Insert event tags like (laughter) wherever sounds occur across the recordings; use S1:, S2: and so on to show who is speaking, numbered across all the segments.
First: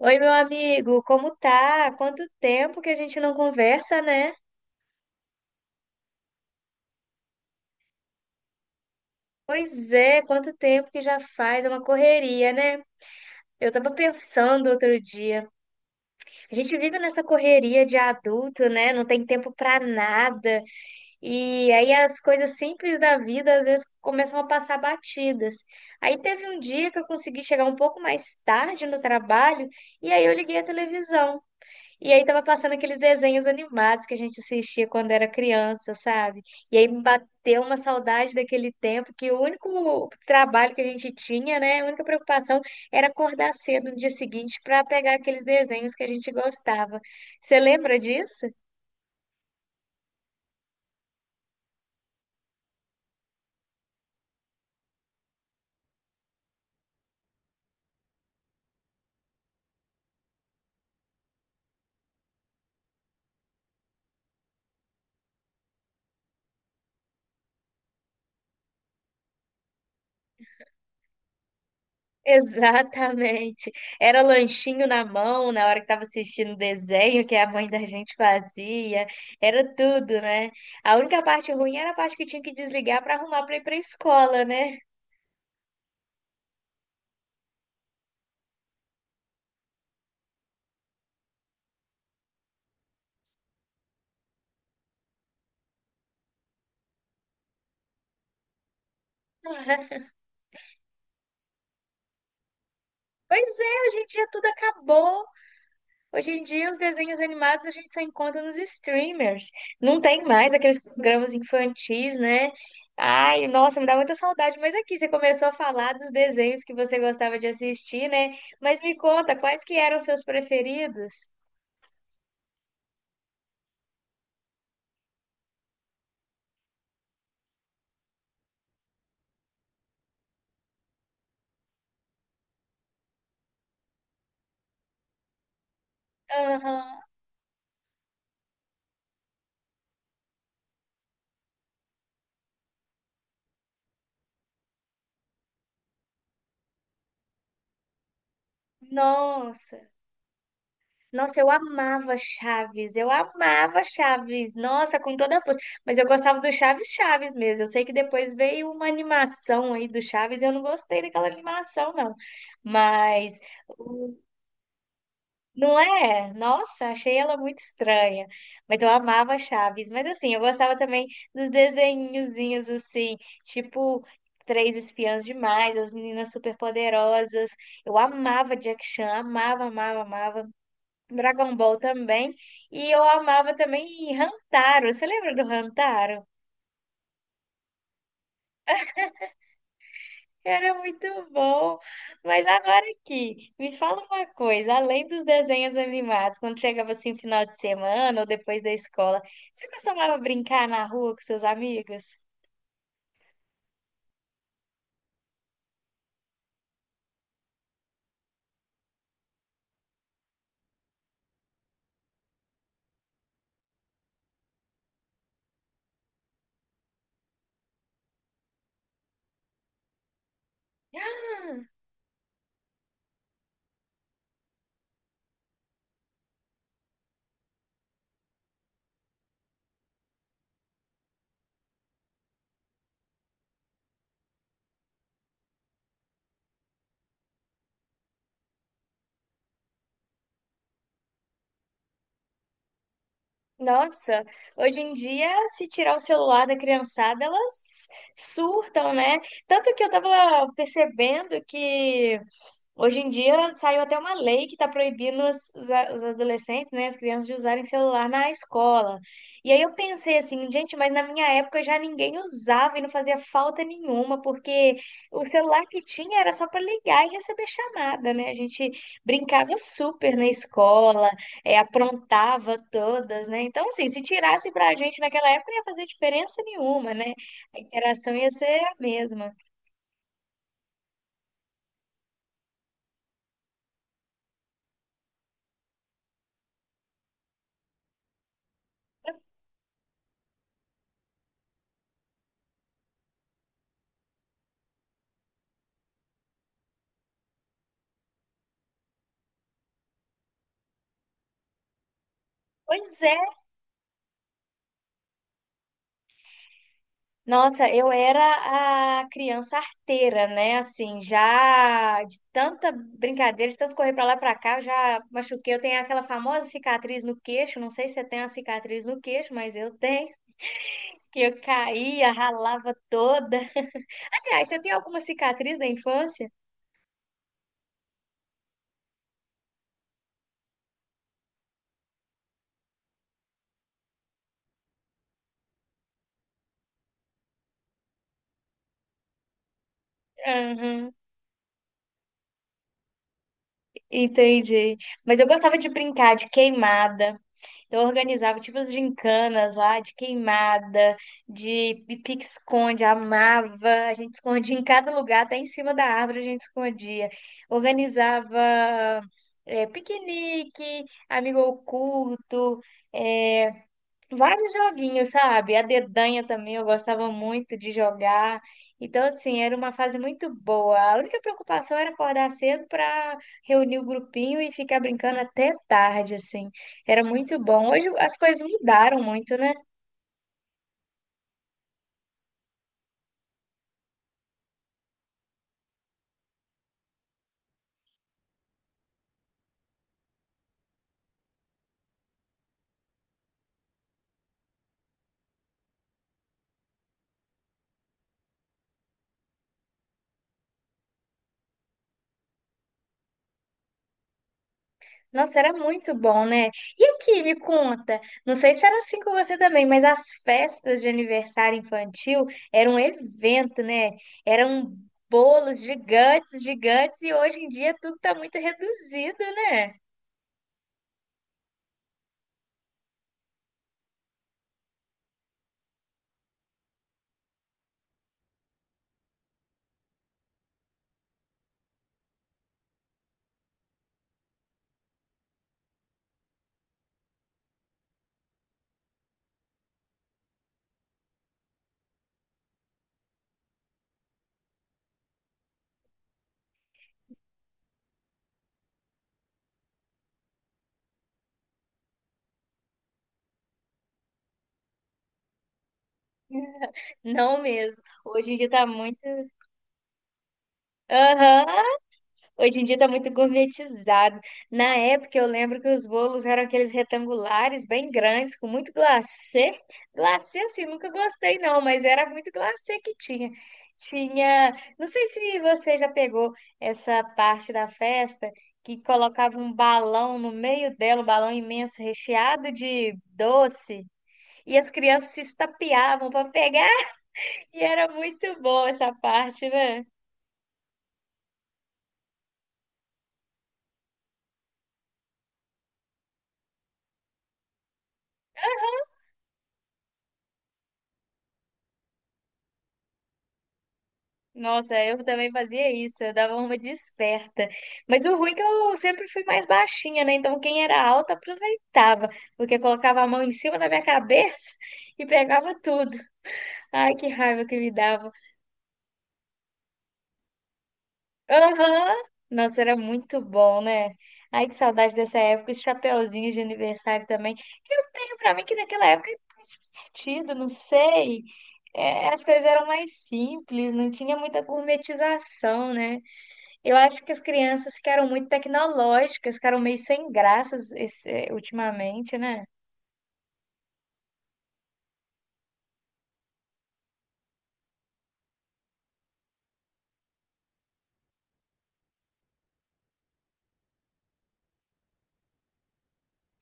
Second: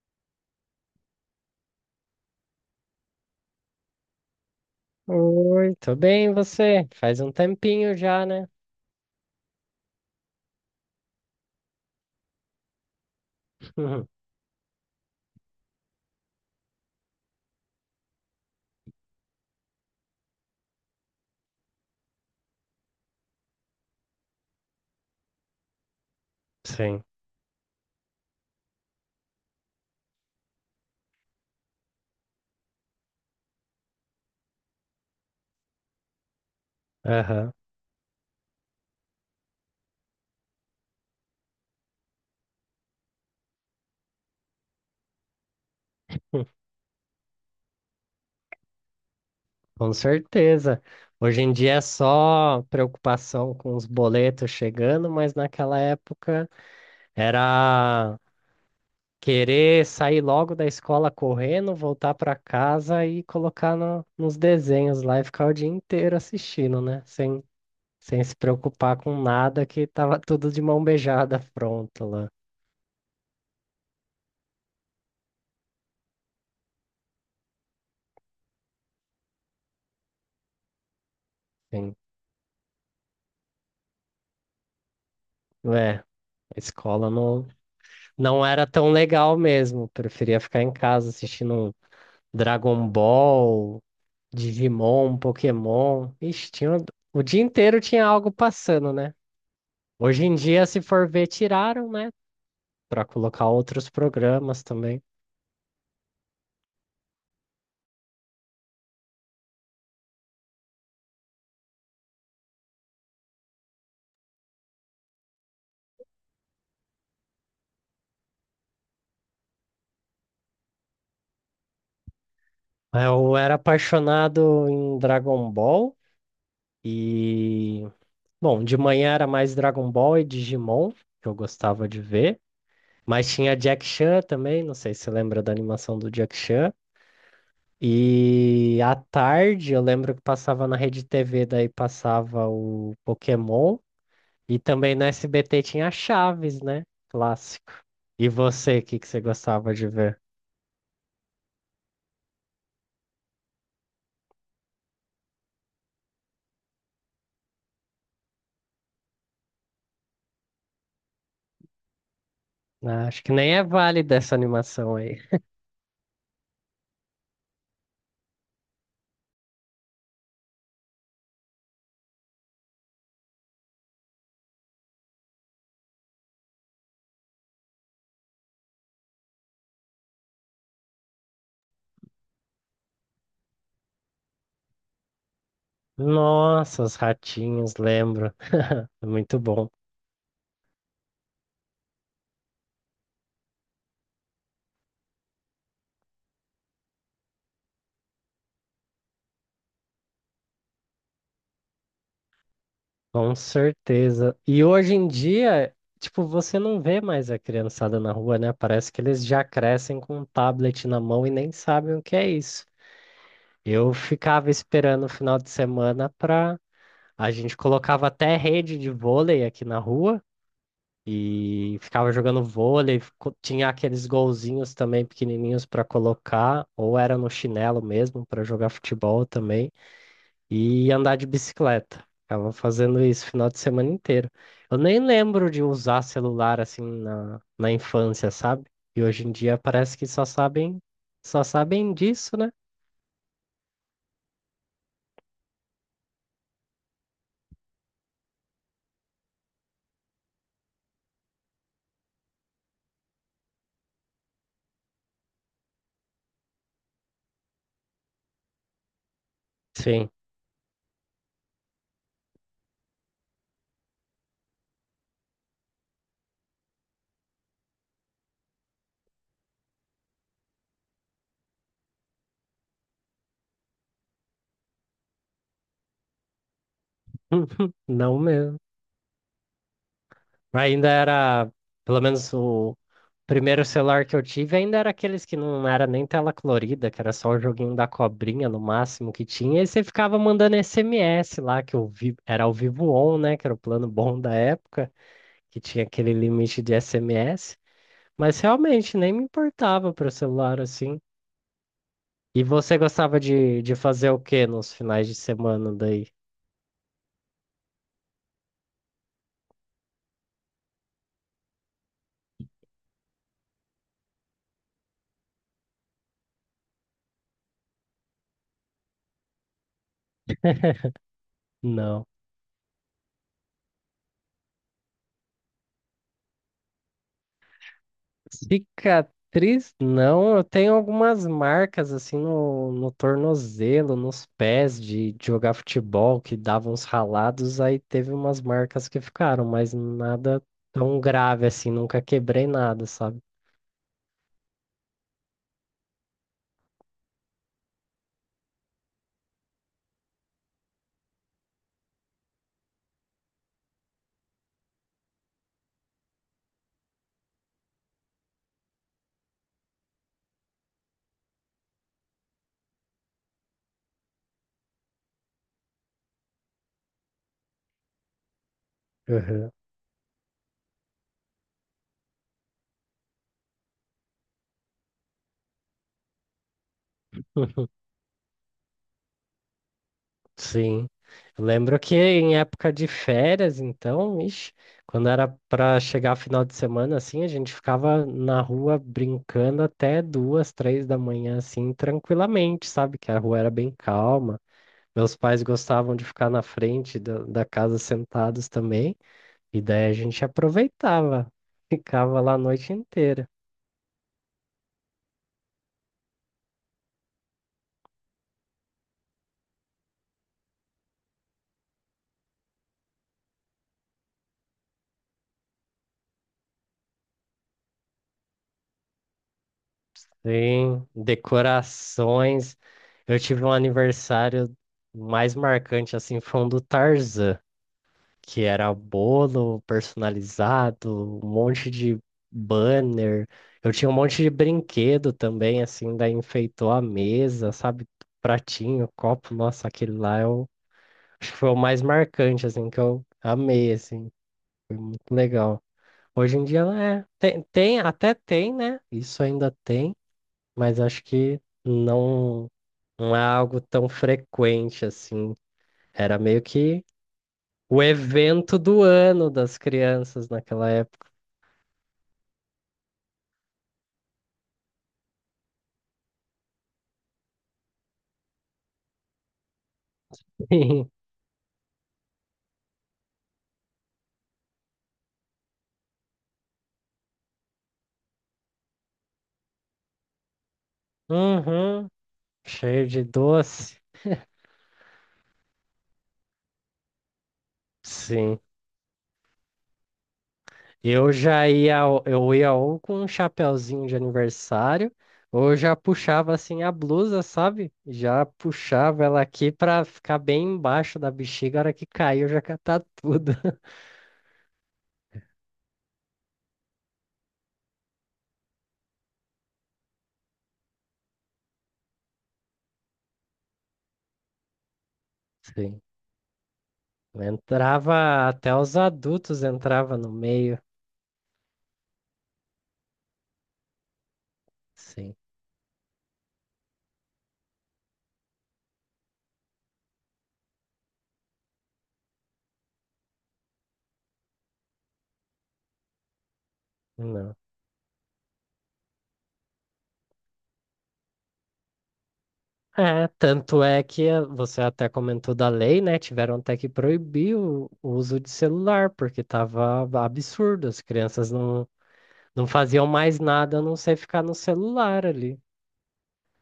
S1: Oi, meu amigo, como tá? Quanto tempo que a gente não conversa, né?
S2: Oi, tô bem, e você? Faz um tempinho já, né?
S1: Pois é, quanto tempo que já faz, é uma correria, né? Eu tava
S2: (laughs)
S1: pensando outro dia. A gente vive nessa correria de adulto, né? Não tem tempo pra nada. E aí as coisas simples da vida às vezes começam a passar batidas. Aí teve um dia que
S2: Sim.
S1: eu consegui chegar um pouco mais tarde no trabalho e aí eu liguei a televisão. E aí tava passando aqueles desenhos animados que a gente assistia quando era criança, sabe? E aí me
S2: Aham.
S1: bateu uma saudade daquele tempo que o único trabalho que a gente tinha, né, a única preocupação era acordar cedo no dia seguinte para pegar aqueles desenhos que a gente gostava. Você lembra disso? (laughs)
S2: Com certeza. Hoje em dia é só preocupação com os boletos chegando, mas naquela época era querer sair logo da escola correndo, voltar pra casa e colocar nos desenhos lá e ficar o dia inteiro assistindo, né? Sem se preocupar com nada, que tava tudo de mão beijada pronto lá.
S1: Exatamente. Era lanchinho na mão na hora que tava assistindo o desenho que a mãe da gente fazia. Era tudo, né? A única parte ruim era a
S2: Sim.
S1: parte que tinha que desligar para arrumar para ir para escola, né?
S2: É, a escola não. não era tão legal mesmo. Preferia ficar em casa assistindo Dragon Ball, Digimon, Pokémon. Ixi, tinha o dia inteiro tinha algo passando, né?
S1: (laughs)
S2: Hoje em dia, se for ver, tiraram, né? Pra colocar
S1: Pois é,
S2: outros
S1: hoje em dia tudo
S2: programas também.
S1: acabou. Hoje em dia os desenhos animados a gente só encontra nos streamers. Não tem mais aqueles programas infantis, né? Ai, nossa, me dá muita saudade. Mas aqui você começou a falar dos desenhos que você gostava de assistir, né? Mas me conta, quais que eram os seus preferidos?
S2: Eu era apaixonado em Dragon Ball e. Bom, de manhã era mais Dragon Ball e Digimon, que eu gostava de ver. Mas tinha Jack Chan também, não sei se você lembra da animação do Jack Chan.
S1: Aham.
S2: E à tarde eu lembro que passava na Rede TV, daí passava o Pokémon. E também no SBT tinha Chaves, né? Clássico. E você, o que que você gostava
S1: Nossa.
S2: de ver?
S1: Nossa, eu amava Chaves, nossa, com toda a força. Mas eu gostava do Chaves Chaves mesmo. Eu sei que depois veio uma animação aí do Chaves, eu não gostei daquela animação, não.
S2: Ah, acho que
S1: Mas,
S2: nem é válida
S1: o-
S2: essa animação aí.
S1: não é? Nossa, achei ela muito estranha. Mas eu amava Chaves. Mas assim, eu gostava também dos desenhozinhos assim, tipo Três Espiãs Demais, As Meninas Superpoderosas. Eu amava Jack Chan, amava, amava, amava. Dragon Ball também. E eu amava também Rantaro. Você lembra do Rantaro?
S2: Nossa, os ratinhos, lembro. (laughs) Muito bom,
S1: Era muito bom. Mas agora aqui, me fala uma coisa, além dos desenhos animados, quando chegava assim final de semana ou depois da escola, você costumava brincar na rua com seus amigos?
S2: com certeza. E hoje em dia, tipo, você não vê mais a criançada na rua, né? Parece que eles já crescem com um tablet na mão e nem sabem o que é isso. Eu ficava esperando o final de semana pra. A gente colocava até rede de vôlei aqui na rua
S1: Ah,
S2: e ficava jogando vôlei. Tinha aqueles golzinhos também pequenininhos pra colocar, ou era no chinelo mesmo pra jogar futebol também e andar de bicicleta. Ficava fazendo isso o final de semana inteiro. Eu nem lembro de usar celular assim na infância, sabe? E hoje em dia parece que só sabem disso, né?
S1: nossa, hoje em dia, se tirar o celular da criançada, elas surtam, né? Tanto que eu tava percebendo que hoje em dia saiu até uma lei que está proibindo os adolescentes, né, as crianças de usarem celular na escola. E aí eu
S2: Sim.
S1: pensei assim, gente, mas na minha época já ninguém usava e não fazia falta nenhuma, porque o celular que tinha era só para ligar e receber chamada, né? A gente brincava super na escola, é, aprontava todas, né? Então, assim, se tirasse para a gente naquela época, não ia fazer diferença nenhuma, né? A
S2: (laughs)
S1: interação
S2: Não
S1: ia
S2: mesmo.
S1: ser a mesma.
S2: Ainda era, pelo menos o primeiro celular que eu tive, ainda era aqueles que não era nem tela colorida, que era só o joguinho da cobrinha no máximo que tinha, e você ficava mandando SMS lá, que eu vi, era o Vivo On, né, que era o plano bom da época, que tinha aquele limite de SMS, mas realmente nem me importava para celular assim. E você
S1: Pois é,
S2: gostava de fazer o que nos finais de semana daí?
S1: nossa, eu era a criança arteira, né? Assim, já de tanta brincadeira, de tanto correr pra lá e pra cá, eu já machuquei. Eu tenho aquela famosa cicatriz no queixo. Não sei se você tem uma cicatriz no queixo, mas eu tenho. Que eu
S2: Não.
S1: caía, ralava toda. Aliás, você tem alguma cicatriz da infância?
S2: Cicatriz? Não, eu tenho algumas marcas assim no tornozelo, nos pés de jogar futebol que davam uns ralados, aí teve umas marcas que ficaram, mas nada
S1: Aham,
S2: tão grave assim, nunca quebrei nada, sabe?
S1: entendi. Mas eu gostava de brincar de queimada. Então, eu organizava tipo as gincanas lá, de queimada, de pique-esconde, amava. A gente escondia em cada lugar, até em cima da árvore a gente escondia. Organizava piquenique, amigo oculto, eh, vários joguinhos, sabe? A dedanha também eu gostava muito de jogar. Então, assim,
S2: Uhum.
S1: era uma fase muito boa. A única preocupação era acordar cedo para reunir o grupinho e ficar brincando até tarde, assim. Era muito bom. Hoje as coisas mudaram muito, né?
S2: Sim. Eu lembro que em época de férias, então, ixi, quando era para chegar final de semana, assim, a gente ficava na rua brincando até duas, três da manhã, assim, tranquilamente, sabe? Que a rua era bem calma. Meus pais gostavam de ficar na frente da casa sentados também, e daí a gente aproveitava, (laughs) ficava lá a noite inteira.
S1: Nossa, era muito bom, né? E aqui, me conta, não sei se era assim com você também, mas as festas de aniversário infantil eram um evento, né? Eram bolos gigantes, gigantes, e hoje em dia tudo tá muito reduzido, né?
S2: Sim, decorações. Eu tive um aniversário mais marcante, assim, foi um do Tarzan, que era bolo personalizado, um monte de banner. Eu tinha um monte de brinquedo também, assim, daí enfeitou a mesa, sabe? Pratinho, copo, nossa, aquele lá eu acho que foi o mais marcante, assim, que eu amei, assim, muito legal. Hoje em dia, é, até tem, né? Isso ainda tem, mas acho que não, não é algo tão frequente, assim. Era meio que
S1: Não
S2: o
S1: mesmo. Hoje em dia
S2: evento
S1: tá
S2: do
S1: muito.
S2: ano das crianças naquela época.
S1: Aham, hoje em dia tá muito gourmetizado. Na época eu lembro que os bolos eram aqueles retangulares bem grandes, com muito glacê. Glacê assim, nunca
S2: Sim.
S1: gostei não, mas era muito glacê que tinha. Tinha, não sei se você já pegou essa parte da festa que colocava um balão no meio dela, um balão imenso
S2: Uhum.
S1: recheado
S2: Cheio
S1: de
S2: de doce.
S1: doce, e as crianças se estapeavam para pegar, e era muito
S2: Sim.
S1: boa essa parte, né?
S2: Eu já ia, eu ia ou com um chapeuzinho de aniversário, ou eu já puxava assim a blusa, sabe? Já puxava ela aqui pra ficar bem embaixo da bexiga. A hora que caiu, já catar tudo. (laughs)
S1: Nossa, eu também fazia isso, eu dava uma de esperta. Mas o ruim é que eu sempre fui mais baixinha, né? Então quem era alta aproveitava, porque colocava a mão em cima da minha cabeça (laughs) e pegava
S2: Sim.
S1: tudo. Ai, que raiva que me dava.
S2: Entrava, até os adultos entrava no meio.
S1: Aham! Nossa, era muito bom, né? Ai, que saudade
S2: Sim.
S1: dessa época, esse chapeuzinho de aniversário também. Eu tenho pra mim que naquela época é divertido, não sei. É, as coisas eram mais simples, não tinha muita gourmetização, né? Eu acho que as
S2: Não.
S1: crianças ficaram muito tecnológicas, ficaram meio sem graças ultimamente, né?
S2: É, tanto é que você até comentou da lei, né? Tiveram até que proibir o uso de celular, porque tava absurdo, as crianças não, não faziam mais nada a não ser ficar no celular ali.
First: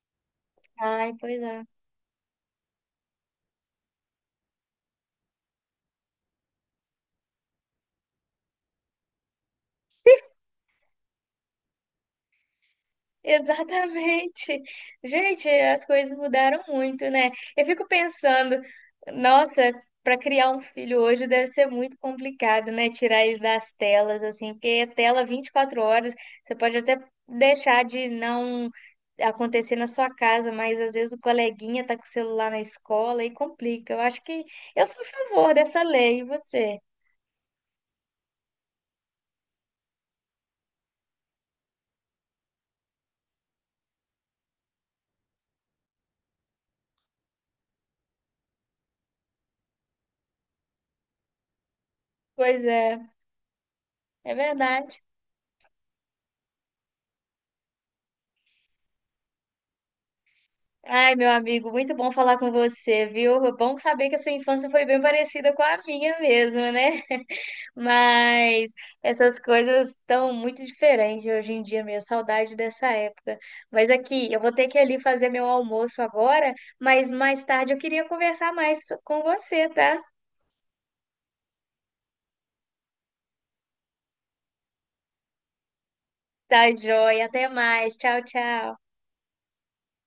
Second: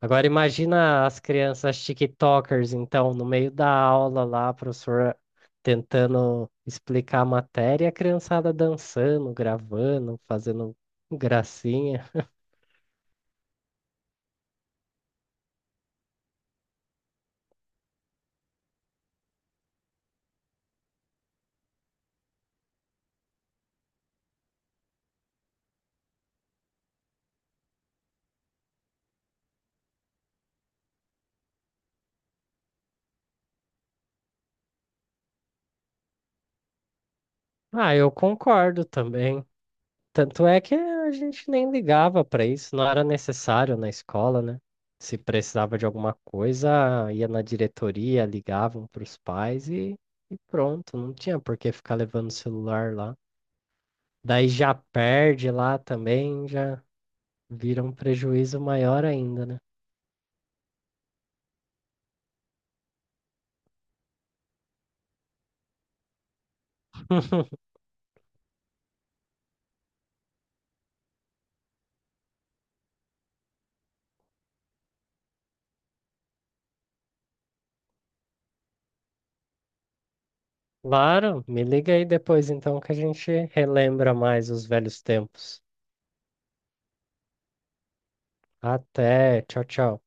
S2: Agora imagina
S1: Ai,
S2: as
S1: pois é.
S2: crianças TikTokers, então, no meio da aula lá, a professora tentando explicar a matéria, e a criançada dançando, gravando, fazendo gracinha.
S1: Exatamente. Gente, as coisas mudaram muito, né? Eu fico pensando, nossa, para criar um filho hoje deve ser muito complicado, né? Tirar ele das telas, assim, porque é tela 24 horas, você pode até deixar de não acontecer na sua casa, mas às vezes o coleguinha tá com o celular na escola e complica. Eu acho que eu sou a favor dessa lei, e você?
S2: Ah, eu concordo também. Tanto é que a gente nem ligava para isso, não era necessário na escola, né? Se precisava de alguma coisa, ia na diretoria, ligavam para os pais e pronto, não tinha por que ficar levando o
S1: Pois
S2: celular
S1: é,
S2: lá.
S1: é
S2: Daí já
S1: verdade.
S2: perde lá também, já vira um prejuízo maior ainda, né?
S1: Ai, meu amigo, muito bom falar com você, viu? É bom saber que a sua infância foi bem parecida com a minha mesmo, né?
S2: (laughs)
S1: Mas essas coisas estão muito diferentes hoje em dia, minha saudade dessa época. Mas aqui, eu vou ter que ir ali fazer meu almoço agora, mas mais tarde eu queria conversar mais com você, tá?
S2: Claro, me liga aí depois então que a gente relembra mais os velhos tempos.
S1: Tá, joia. Até mais. Tchau, tchau.
S2: Até, tchau, tchau.